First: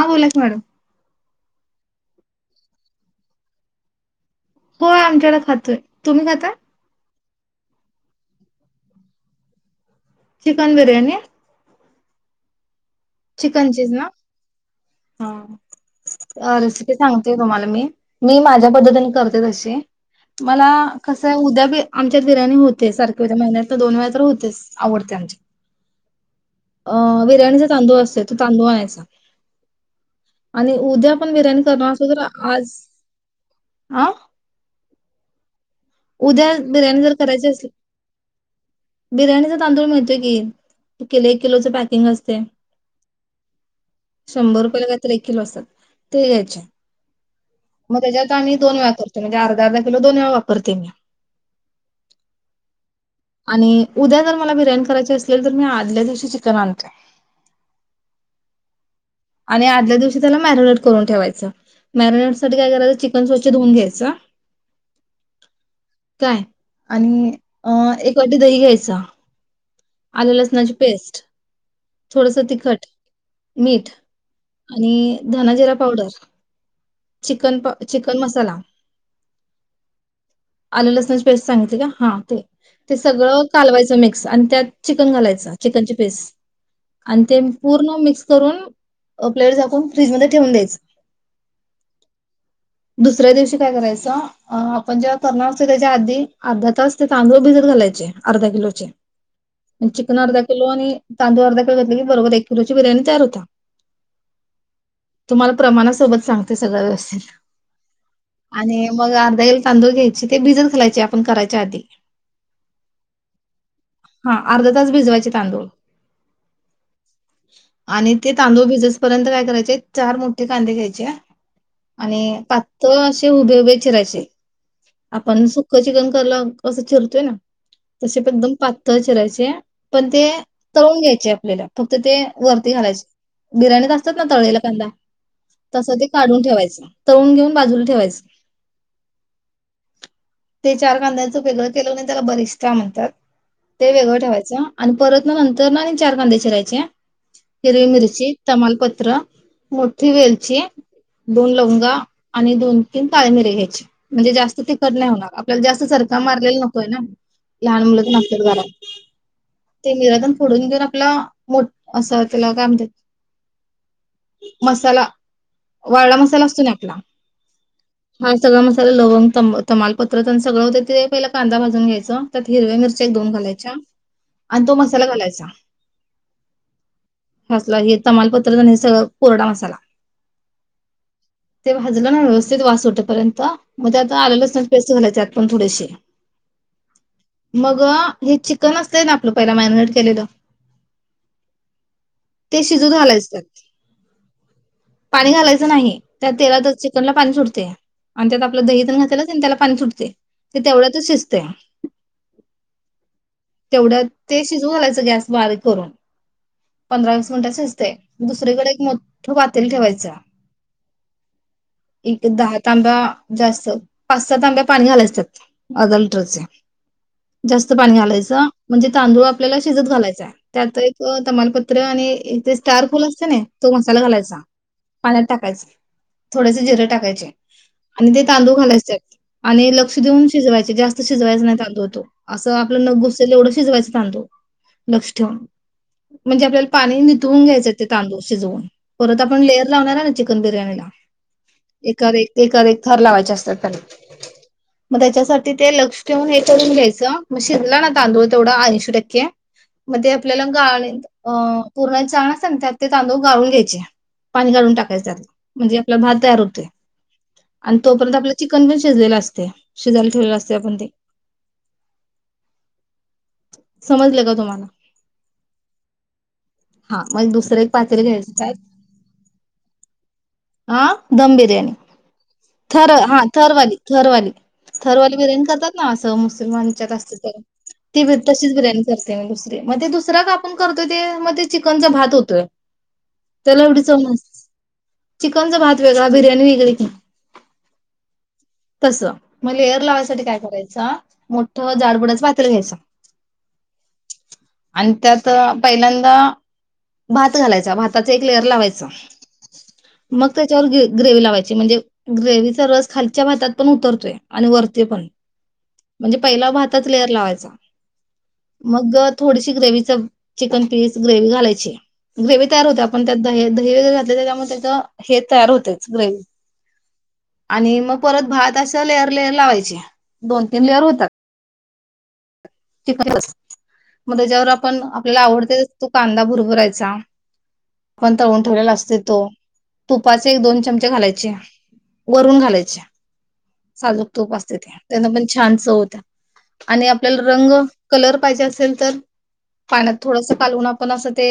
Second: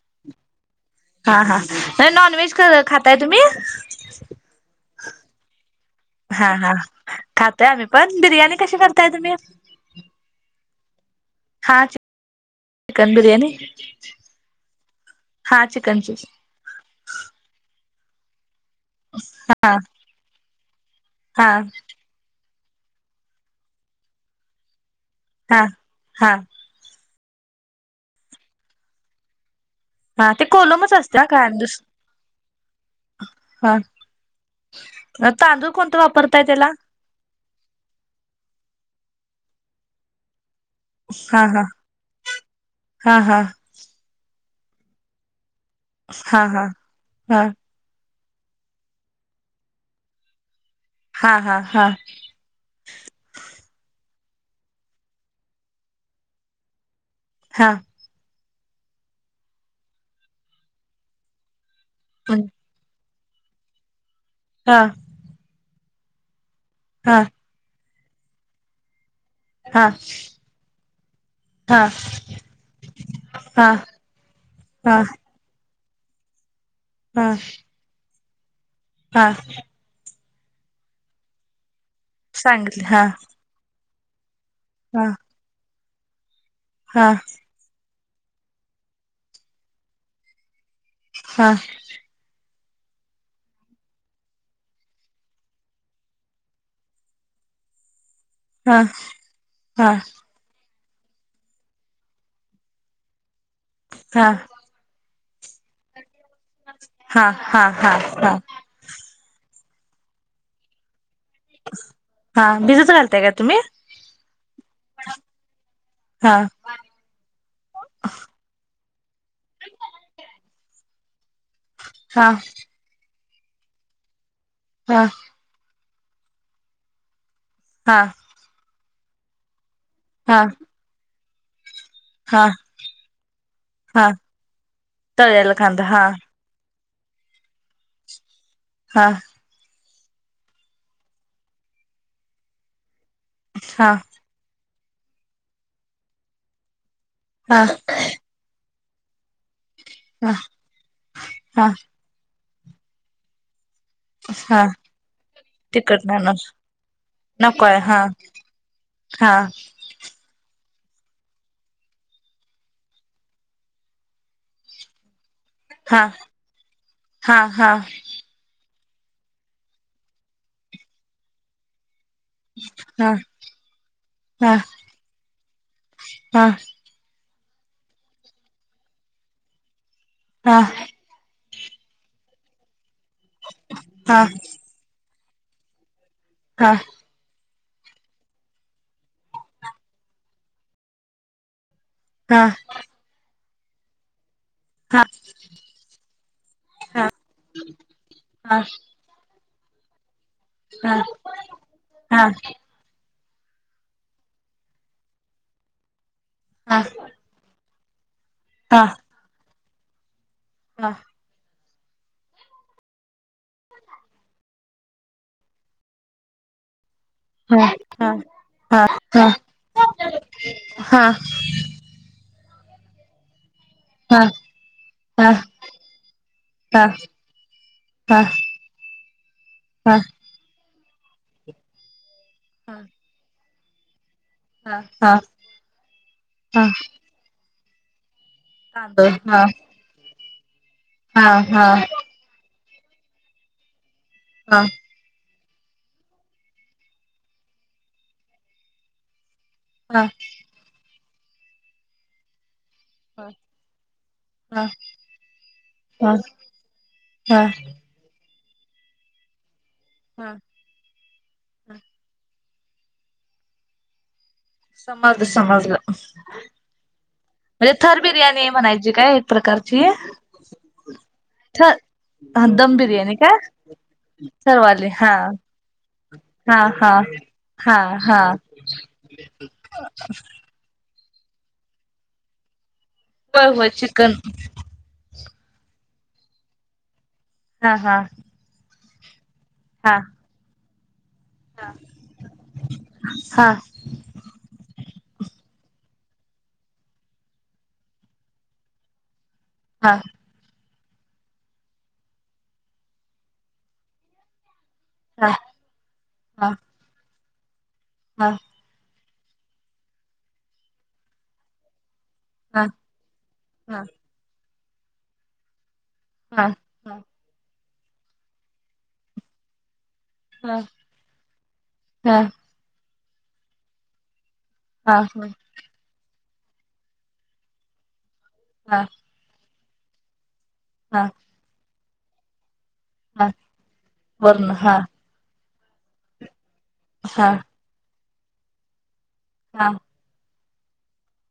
हा बोला की मॅडम हा हा नाही नॉन व्हेज खाताय तुम्ही होय आमच्याला खातोय तुम्ही खाताय खातय आम्ही पण बिर्याणी कशी करताय तुम्ही चिकन बिर्याणी हाच चिकन चीज ना हा रेसिपी सांगतेय तुम्हाला मी. मी माझ तुमच्या पद्धतीने करते हा तशी, मला कसआहे हा उद्यापिन आमच्यात बिर्याणी हो ते सारखे होतय महिन्यातर दोन वेळा होतेच. आवडते आमच्यात हा हा हा हा त्यांचं तांदूळ असतय. रेशनच तांदूळ आणायचा. हा ते आणि कोलमच उद्या असत्या पण काय बिर्याणी दुसर करणार असलो तर आज हा हा तांदूळ कोणतं वापरताय उद्या त्याला बिर्याणी जर करायची असली बिर्याणीचा तांदूळ मिळतोय की किलो एक हा हा किलोच पॅकिंग असतय. हा हा शंभर रुपयाला काय तर एक किलो असात्यात. ते हा हेच हा हा मग त्याच्यात आणि दोन वेळा कर म्हणजे अर्धा अर्धा किलो दोन वेळा वापर. ते हा हा हा आणि उद्या जर मला बिर्याणी करायची असेल तर मी आदल्या दिवशी चिकन आणतोय. हा आणि आदल्या दिवशी त्याला मॅरिनेट करून ठेवायचं. मॅरिनेटसाठी काय करायचं चिकन पण स्वच्छ धुऊन घ्यायच. हा काय हा आणिआ एक कधी दही घ्यायचा. हा आल लसणाची पेस्ट हा थोडस तिखट, मीठ हा आणि धन, जिरं पावडर हा चिकन पण चिकन मसाला हा आले लसणाची पेस्ट सांगितली का? हा ते सांगितले ते हा सगळं कालवायचं नई आणि त्यात हा चिकन घालायचं चिकन च बस हा आणि ते पूर्ण मिक मिक्स करून प्लेट झाकून फ्रीजमध्येध्ये ठेवून द्यायच हा दुसऱ्या दिवशी काय करायचं अ आपण जेव्हा करणार असत त्याच्या आधी अर्धा तास ते तांदूळ भिजत घालायचे अर्धा हा किलोचे हा चिकन अर्धा किलो आणि तांदू अर्धाळ घेतलं की बरोबर एक किोची बिर्याणी तयार होता हा तुम्हाला प्रमाणासोबत सांग ते सगळं व्यवस्थ हा हा हा हा आणि मग अध तांदळ घ्यायचे ते भिजन खायचे करायच्या आध हा भिजत घालताय का तुम्ही अर्ध तास भिजवायचे तांदूळ हा आणि ते तांदूळ भिज पर्य काय करायचे मो त कांध घच आणि हा पात अस ते उभे उभे चिरायचे हा आपण कचिकन कराला असं ठरतोय ना हा तसे पणदम प तचरायचे पण ते हा तळून घ्यायचे मला फक्त ते हा वरती घालायचे बिर्याणीत हा असतात ना तळेलेला कांदा तळलेला कांदा तस हा ते ठेवायच तळुून घेऊन बाजूला ठेवायच हा ते चार कांद्यांच फेव्रट ते लग्न त्याला बरिष्ता म्हणतात ते हा वेगळं ठेवायचं आणि परत ना नंतर ना आणि चार कांदे शिरायचे हा हिरवी मिरची तमाल प क त्र मोठी हा बेलची बोन हा लाव का आणि दोन तीन ताळमिरीे घ्यायची म्हणजे जास्त हा तिखड नाही होणार आपल्याला जास्त तिखट सरका नाही मारलेला नकोय ना नकोय लहान हा मुलंच नकतात घरात हा ते निरातन फोडून घेऊन आपला मोठ असा त्याला काय म्हणतात मसाला हा वावड मसाला असतो ना आपला हा हा हा सगळा मसा लवंग त तमालपत्र आणि सगळं होते ते पहिला कांदा भाजून घ्यायच हिरव्या मिरच्या हा एक दोन घालायच्या हा आणि तो मसाला घालायचा हा हा हसला हे तमालपत्र आणि हे सगळं कोरडा मसाला हा ते भाजलं ना व्यवस्थित वास होत र्यंत म्हणजे हा आता आलेलंच पै घलायचे पण थोडेसे हा मग हे चिकन असत ना आपलं पहिला मॅरिनेट केलेलं हा ते शिजू घालायचतात हा हा हा पाणी घायच च पा हा आणि त्यात आपलं हा दण घात त्या पण सुटते ते तेवढ्यातच शिसत हा हा हा तेवढं ते शिजू घालायचं गॅस बारीक करून हा हा पंधरा वीस मिनटच ते दुसरकडे हा एक मोठं बात ते ठेवायचा हा एक दहा तांब्या जास्त पाच सहा तांब्या पाणी घालायचतात अदल्टरचे हा हा म्हणजे तांदूळ आपल्याला शिजत घालायचय त्यात एक तमालपत्र आणि इथे स्टार फुल असते ना तो मसाला घालायचा पाण्यात टाकायचा थोडेसे जिरे हा टाकायचे आणि ते तांदूळ घालायचे आणि हा लक्ष देऊन शिजवायचे जास्त तशीच वेज नाही चालू होतो असं आपल्या हा न गुस तेवढं शजवायंथांतो हा लक्ष हा ठेवून, म्हणजे आपल्याला पाणी निथवून घ्यायचं. ते तांदू शिजवून, तांदूळ परत हा आपण लेयर लावणार आहे ना चिक दम बिर्याणीला. हा हा एकावर एक एकावर एक थर लावायचे असतात त्याला. हा हा म त्याच्यासाठी तीथे लक्ष ठेऊन हे करून घ्यायच मग शजला ना. तांदूळ तेवढ ऐंशी टक्के. हा मध्ये आपल्याला गाळनीत अ पुरणाची चाळण असत्याना त्यात ते तांदूळ गाळून घ्यायचे, पाणी हा गाळून टाकायचे त्यात म्हणजे आपला हा भात तयार होतोय आणि तोपर्यंत आपल चिकन पण शिजलेल असतय. शीजायला ठेवलेल हा असतय आपण ते. समजलगा तुम्हाला? समजलं समजलं हा मग दुसरं एक म्हणजे थर पातेल घ्यायचं बिर्याणी त्यात म्हणायची काय एक प्रकारची? हा दम थ बिर्याणी हा दम थर बिर्याणी हा का थरवाली थरवाली थरवाली बिर्याणी करतात ना असं हा मुसलमांच्यात हा असत्यात हा ते, ते हा तशीच बिर्याणी करते मी दुसरी. म ते दुसरका आपण करतोय. ते म ते चिकनचा भात होतोय. होय त्याला होय एवढी चव चिकन. नसते. चिकनचा भात वेगळा, बिर्याणी वेगळी ती. हा हा. तस. म लेअर हा लावायसाठी काय करायच? जा. मोठ जाडबुडाच पातील घ्यायच हा आणि त्यात पहिल्यांदा आता भात घालायचा भाताचा एक लेअर लावायच. हा त्यानंतर ग्रेव्ही लावायची म्हणजे ग्रेव्हीचा रस खालच्या भातात पण उतरतोय आणि वरच्या ते पण, हा म्हणजे पहिला हा भाताचा लेअर लावायचं. हा [unintelligible] मग. थोडीशी ग्रेव्हीच चिकन पीस ग्रेव्ही घालायची. ग्रेव्ही हा हा तयार होतय पण आपण त्यात द दही हा वगैरे घातलय त्याच्या मुळे त. हे तयार होते नाही हा हा आणि मग परत भात असं लेअर लेअर लावायचे दोन तीन लेअर होतात हा मध्ये जा ण हा हा आपल्याला आवड तो कांदा भर बरायचा कोणता ऊं ठेवलेला हा असते तो तू पाच एक दोन चमचे घालायचे वरून घालायचे हा साजूक तोप वर्ण असते ते हा पण छान होत आणि हा आपल्याला कलर पाहिजे असेल तर हा पाण्यात थोडस ालून आपण असं ते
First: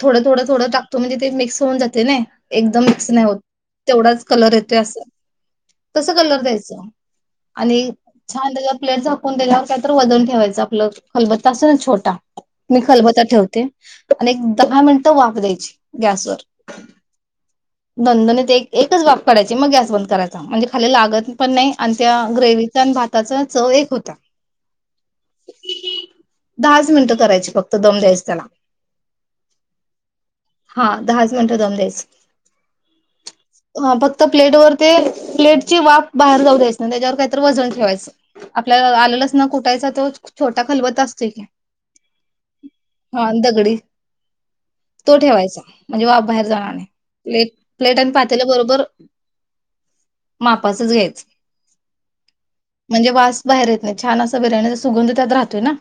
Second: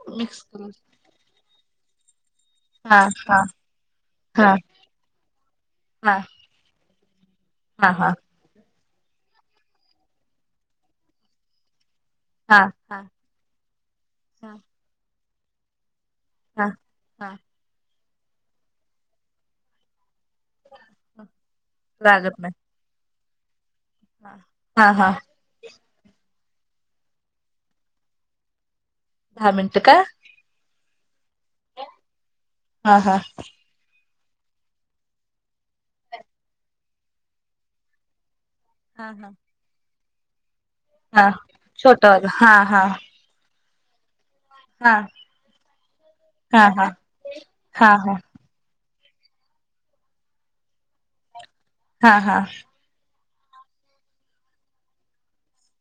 थोडं थोड मिक्स थोडं करून टकतो म्हणजे ते मिकस होऊन जाते ना एकदम हा मिक्स नाही होत हा तेवढाच कलर हा येतोय असं तस हा कलर द्यायचं आणि हा हा छान त्या ूनला हो तर वजन ठेवायचं आपलं खलबत्त असं ना छोट हा मी हा खलबत ठेवते आणि हा दहा मिनट बयची गॅसवरर हा नंदनेत एकच बाप करायची मग गॅस बंद करायची म्हणजे खा लागत पण नाही आणि त्या ग्रेव आणि भात त्याचा च एक होता हा हा हा दहाच मिनिटं करायची फक्त दम द्यायच त्याला दहा मिनट का हा दहा म्हणत दमच हा हा ह प तर प्लेट वर ते प्लेटची वाफ बाहेर जाऊ द्यायचं ना त्याच्यावर काहीत वजन ठेवायचं आपल्या हा आलेलं कुाोछ हा छोट हा हा हा तो ठेवायचा म्हणजे बा बाहेर हा जाणार हा नाही पले हा प्लेट आणि पातेला बरोबर मापचच घ्यायचं हा हा म्हणजे वास बाहेर येत नाही छान असा बिराण्याचा सुगंध त्यात राहतोय ना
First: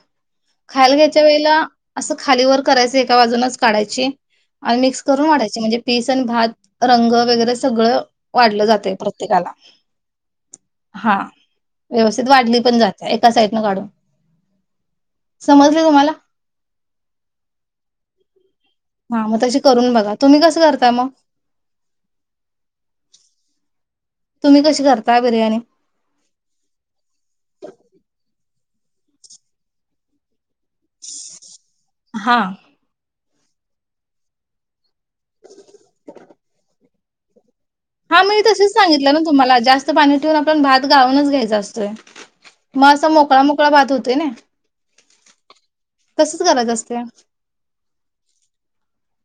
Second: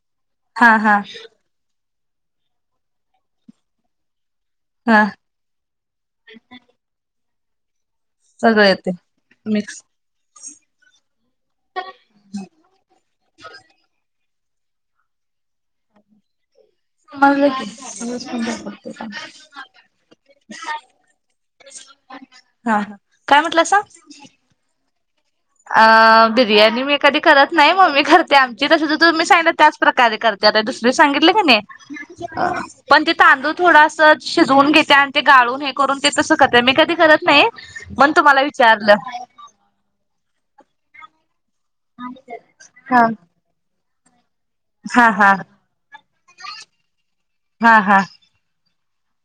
हा खायला हा घ्यायच्या वेळेला असं खाली वर करायचं एका बाजूनच काढायची आणि मिक्स हा करून वाटायचे म्हणजे पीस आणि भात रंग वगरे आपलं सगळं वाढलं सगळं येते जाते प्रत्येकाला मिक्स हा व्यवस्थित वाढली पण जाते सा ना काढून समजलं तुम्हाला म क हा मग तशी करून बघा तुम्ही कस करता मग कसा तुम्ही कशी करता बिर्याणी? अ बिर्याणी मी कधी करत नाही मम्मी करते आम जिथ तु्ी सां त्याच प्रकारे कर तेता दुसर सांगितले का नाही हा. पण ति तांदू थोडा शिजवून घेते ते गाळून हे करून ते तसं करत आहे मी कधी कर नाही पण हा मी तुम्हाला तसेच विचारलं सांगितलं ना तुम्हाला जास्त पाणी ून आपण भातानच घ्यायचंतं मग हा असं मोकळा मोकळा भात होतो होते ना हा हा तसंच करायचं असतंय. हा हा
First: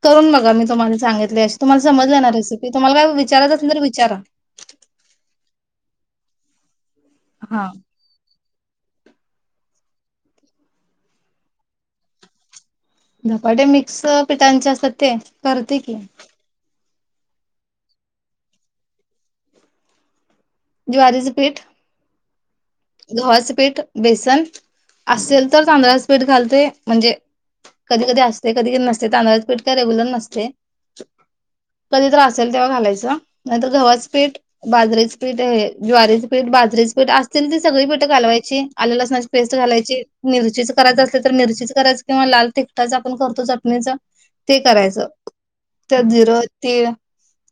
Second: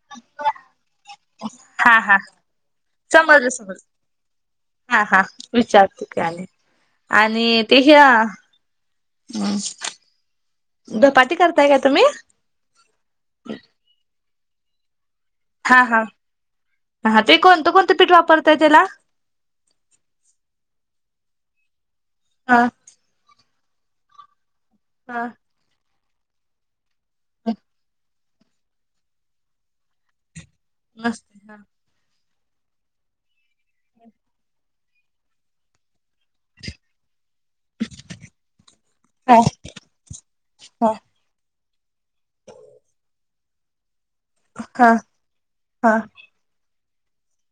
करून बघा मी तुम्हाला सांगितले अशी तुम्हा सज ना रेसिपी तुम्हाला काय सज विचारायचं असेल तर समज विचारा. हा हा रुचारते काले आणि हा ते खेळा हम् दपाटी करताय का तुम्ही धपाटे मिक्सअप त्यांच्या असतात ते करते हा की. हा हा ते कोणतं कोणतं पीठ वापरताय त्येला. ज्वारीचं पीठ. हा. गव्हाचे पीठ बेसन हा असेल तर तांदळाच पीठ घालतोय म्हणजे कधी कधी अस ते कधीध नसते तांदळा पीठ काय रेगुलर नसते. नस्त हा [unintelligible] कधी तर तेव्हा घालायच नंतर गव्हाच पीठ बाजरीेच पीठ हे ज्वारीच पीठ बाजरीेच पीठ अस तीन ती सगळी पीठं कालवायची आलं लसणाची हा पेस्ट घालायची मिरचीच करायचं असल तर मिरचीच करायच किंवा लाल तिकटाच आपण करतो चटणीच ते हा करायचं हा त्यात जिरं तीळ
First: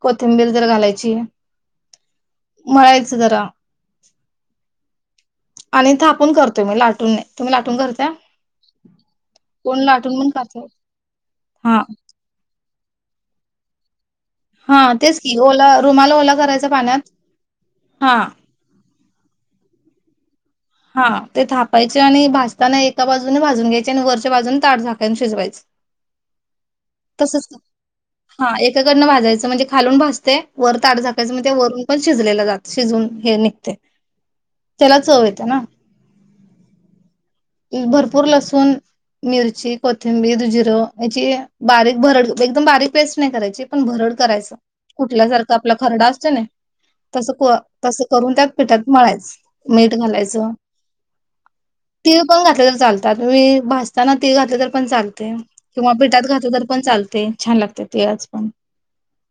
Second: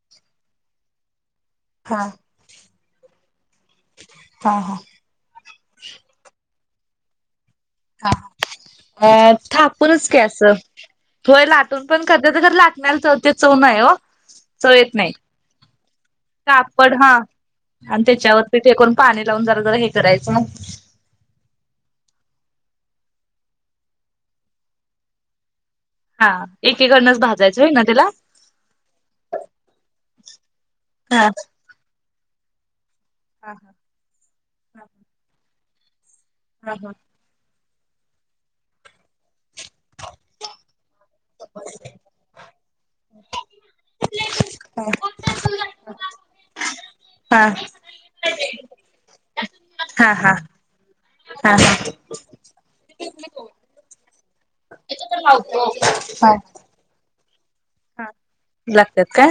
कोथिंबीर जरा घालायची. हा मळायचं जरा हा आणि थापून कर तुम्ही लाटून नाही तुम्ही लाटून करताय हा अ कोण थापूनच की लाटून पण असं करतात होय हा लाटून पण करत्यात तर लाट त तर तेो चौव नाही आओ हा तेच की ओला रुमाला ओला करायचा कापड पाण्यात हा आणि हा. त्याच्यावरती फेकून पाणी लावून जरा जरा हे करायचं त्यांना एका बाजूने भाजून घ्यायची आणि वरच्या बाजून ताट झाकायून शिजवायच. हा एकीकडनंच तसच भाजायचं होय ना त्याला हा एकाकडनं भाजायचं म्हणजे खालून भाजतय. वर ताट हा झाकायचं मग ते वरून पण शिजले जात शिजून हे हा निघतय त्याला चव ये ना [unintelligible] हा हा [unintelligible] भरपूर लसूण मिरची कोथिंबीर जिरं याची बारीक भरड एकदम बारीक पेस्ट नाही करायची पण भरड करायच कुठल्या सारखं आपला खरडा असतो नाई तस हा तस करून त्या टात मलाच मीठ हा घालायचं हा हा टीव पण घातलं तर चालत आता तुम्ही भजताना ते घातले तर पण चालते किंवा पेटात घात तर पण चालते छान लागते ते हा आज लागतात का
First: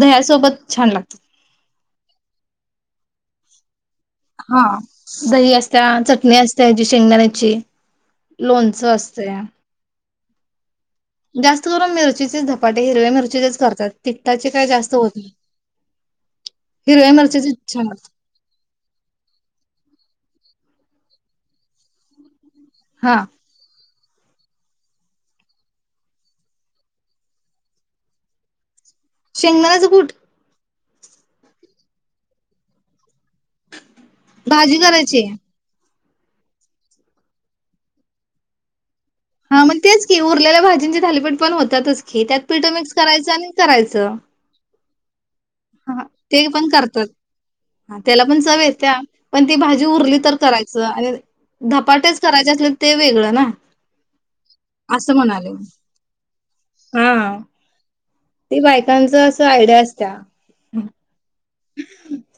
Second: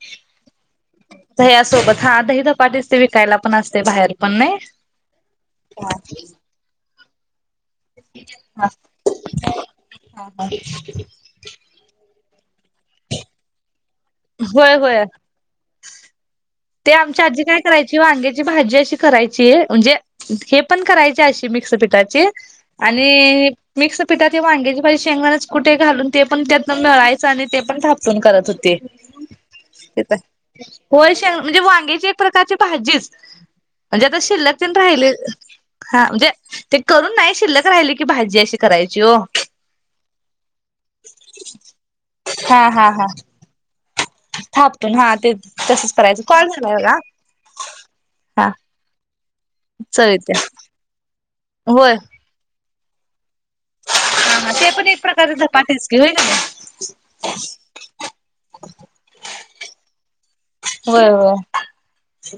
दह्यासोबत छान लागते दह्यासोबत हा दही दपाटीस ते विकायला पण असते बाहेर पण नाही हा दही असत्या चटणी असत्या जी शेंगाण्याची हा हा हा जास्त करून मिरचीचेच झधपाटे हिरव्या मिरचीचेच करतात तित्ताचे काय होय जास्त होय होत नाही ते हिरव्या आमच्या आजी मिरचीचे काय छान करायची लागतात वांग्याची भाजी अशी करायची म्हणजे हे पण करायचे अशी मिक्स पीठाची हा आणि मिक्स पीठात हे वांग्याची भाजी शेंगणाच कुठे घालून ते पण त्यातन मिळायचं आणि ते पण थापून करत होते शेंगदाारचं गुठ होयशा म्हणजे वांगेची एक प्रकारची भाजीच म्हणजे आता शिल्लक तन भाजी राहिले करायची हा म्हणजे ते करून नाही शिल्लक राहिले की भाजी अशी करायची ओ. हा मग तेच की उरलेल्या भाजींचे थालीपीठ पण होतातच की त्यात हा पीठं मिक्स करायचं आणि करायचं च पण हा ते तसंच हा करायचं ते कॉल पण झालाय बघा करतात त्याला पण हा चव येत त्या पण ती भाजी चव उरली तर येत्या. करायचं आणि होय. धपाटेच करायचे अस ते वेगळं ना हा हा. ते पण एक असं प्रकारच म्हणाले धपाटेच की होय कणी. हा ते बायकांच अस आयडिया असत होय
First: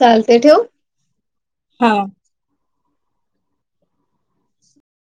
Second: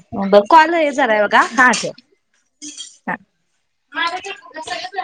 चालतंय ठेवू? कॉल हे झा का का हां. [inaudible]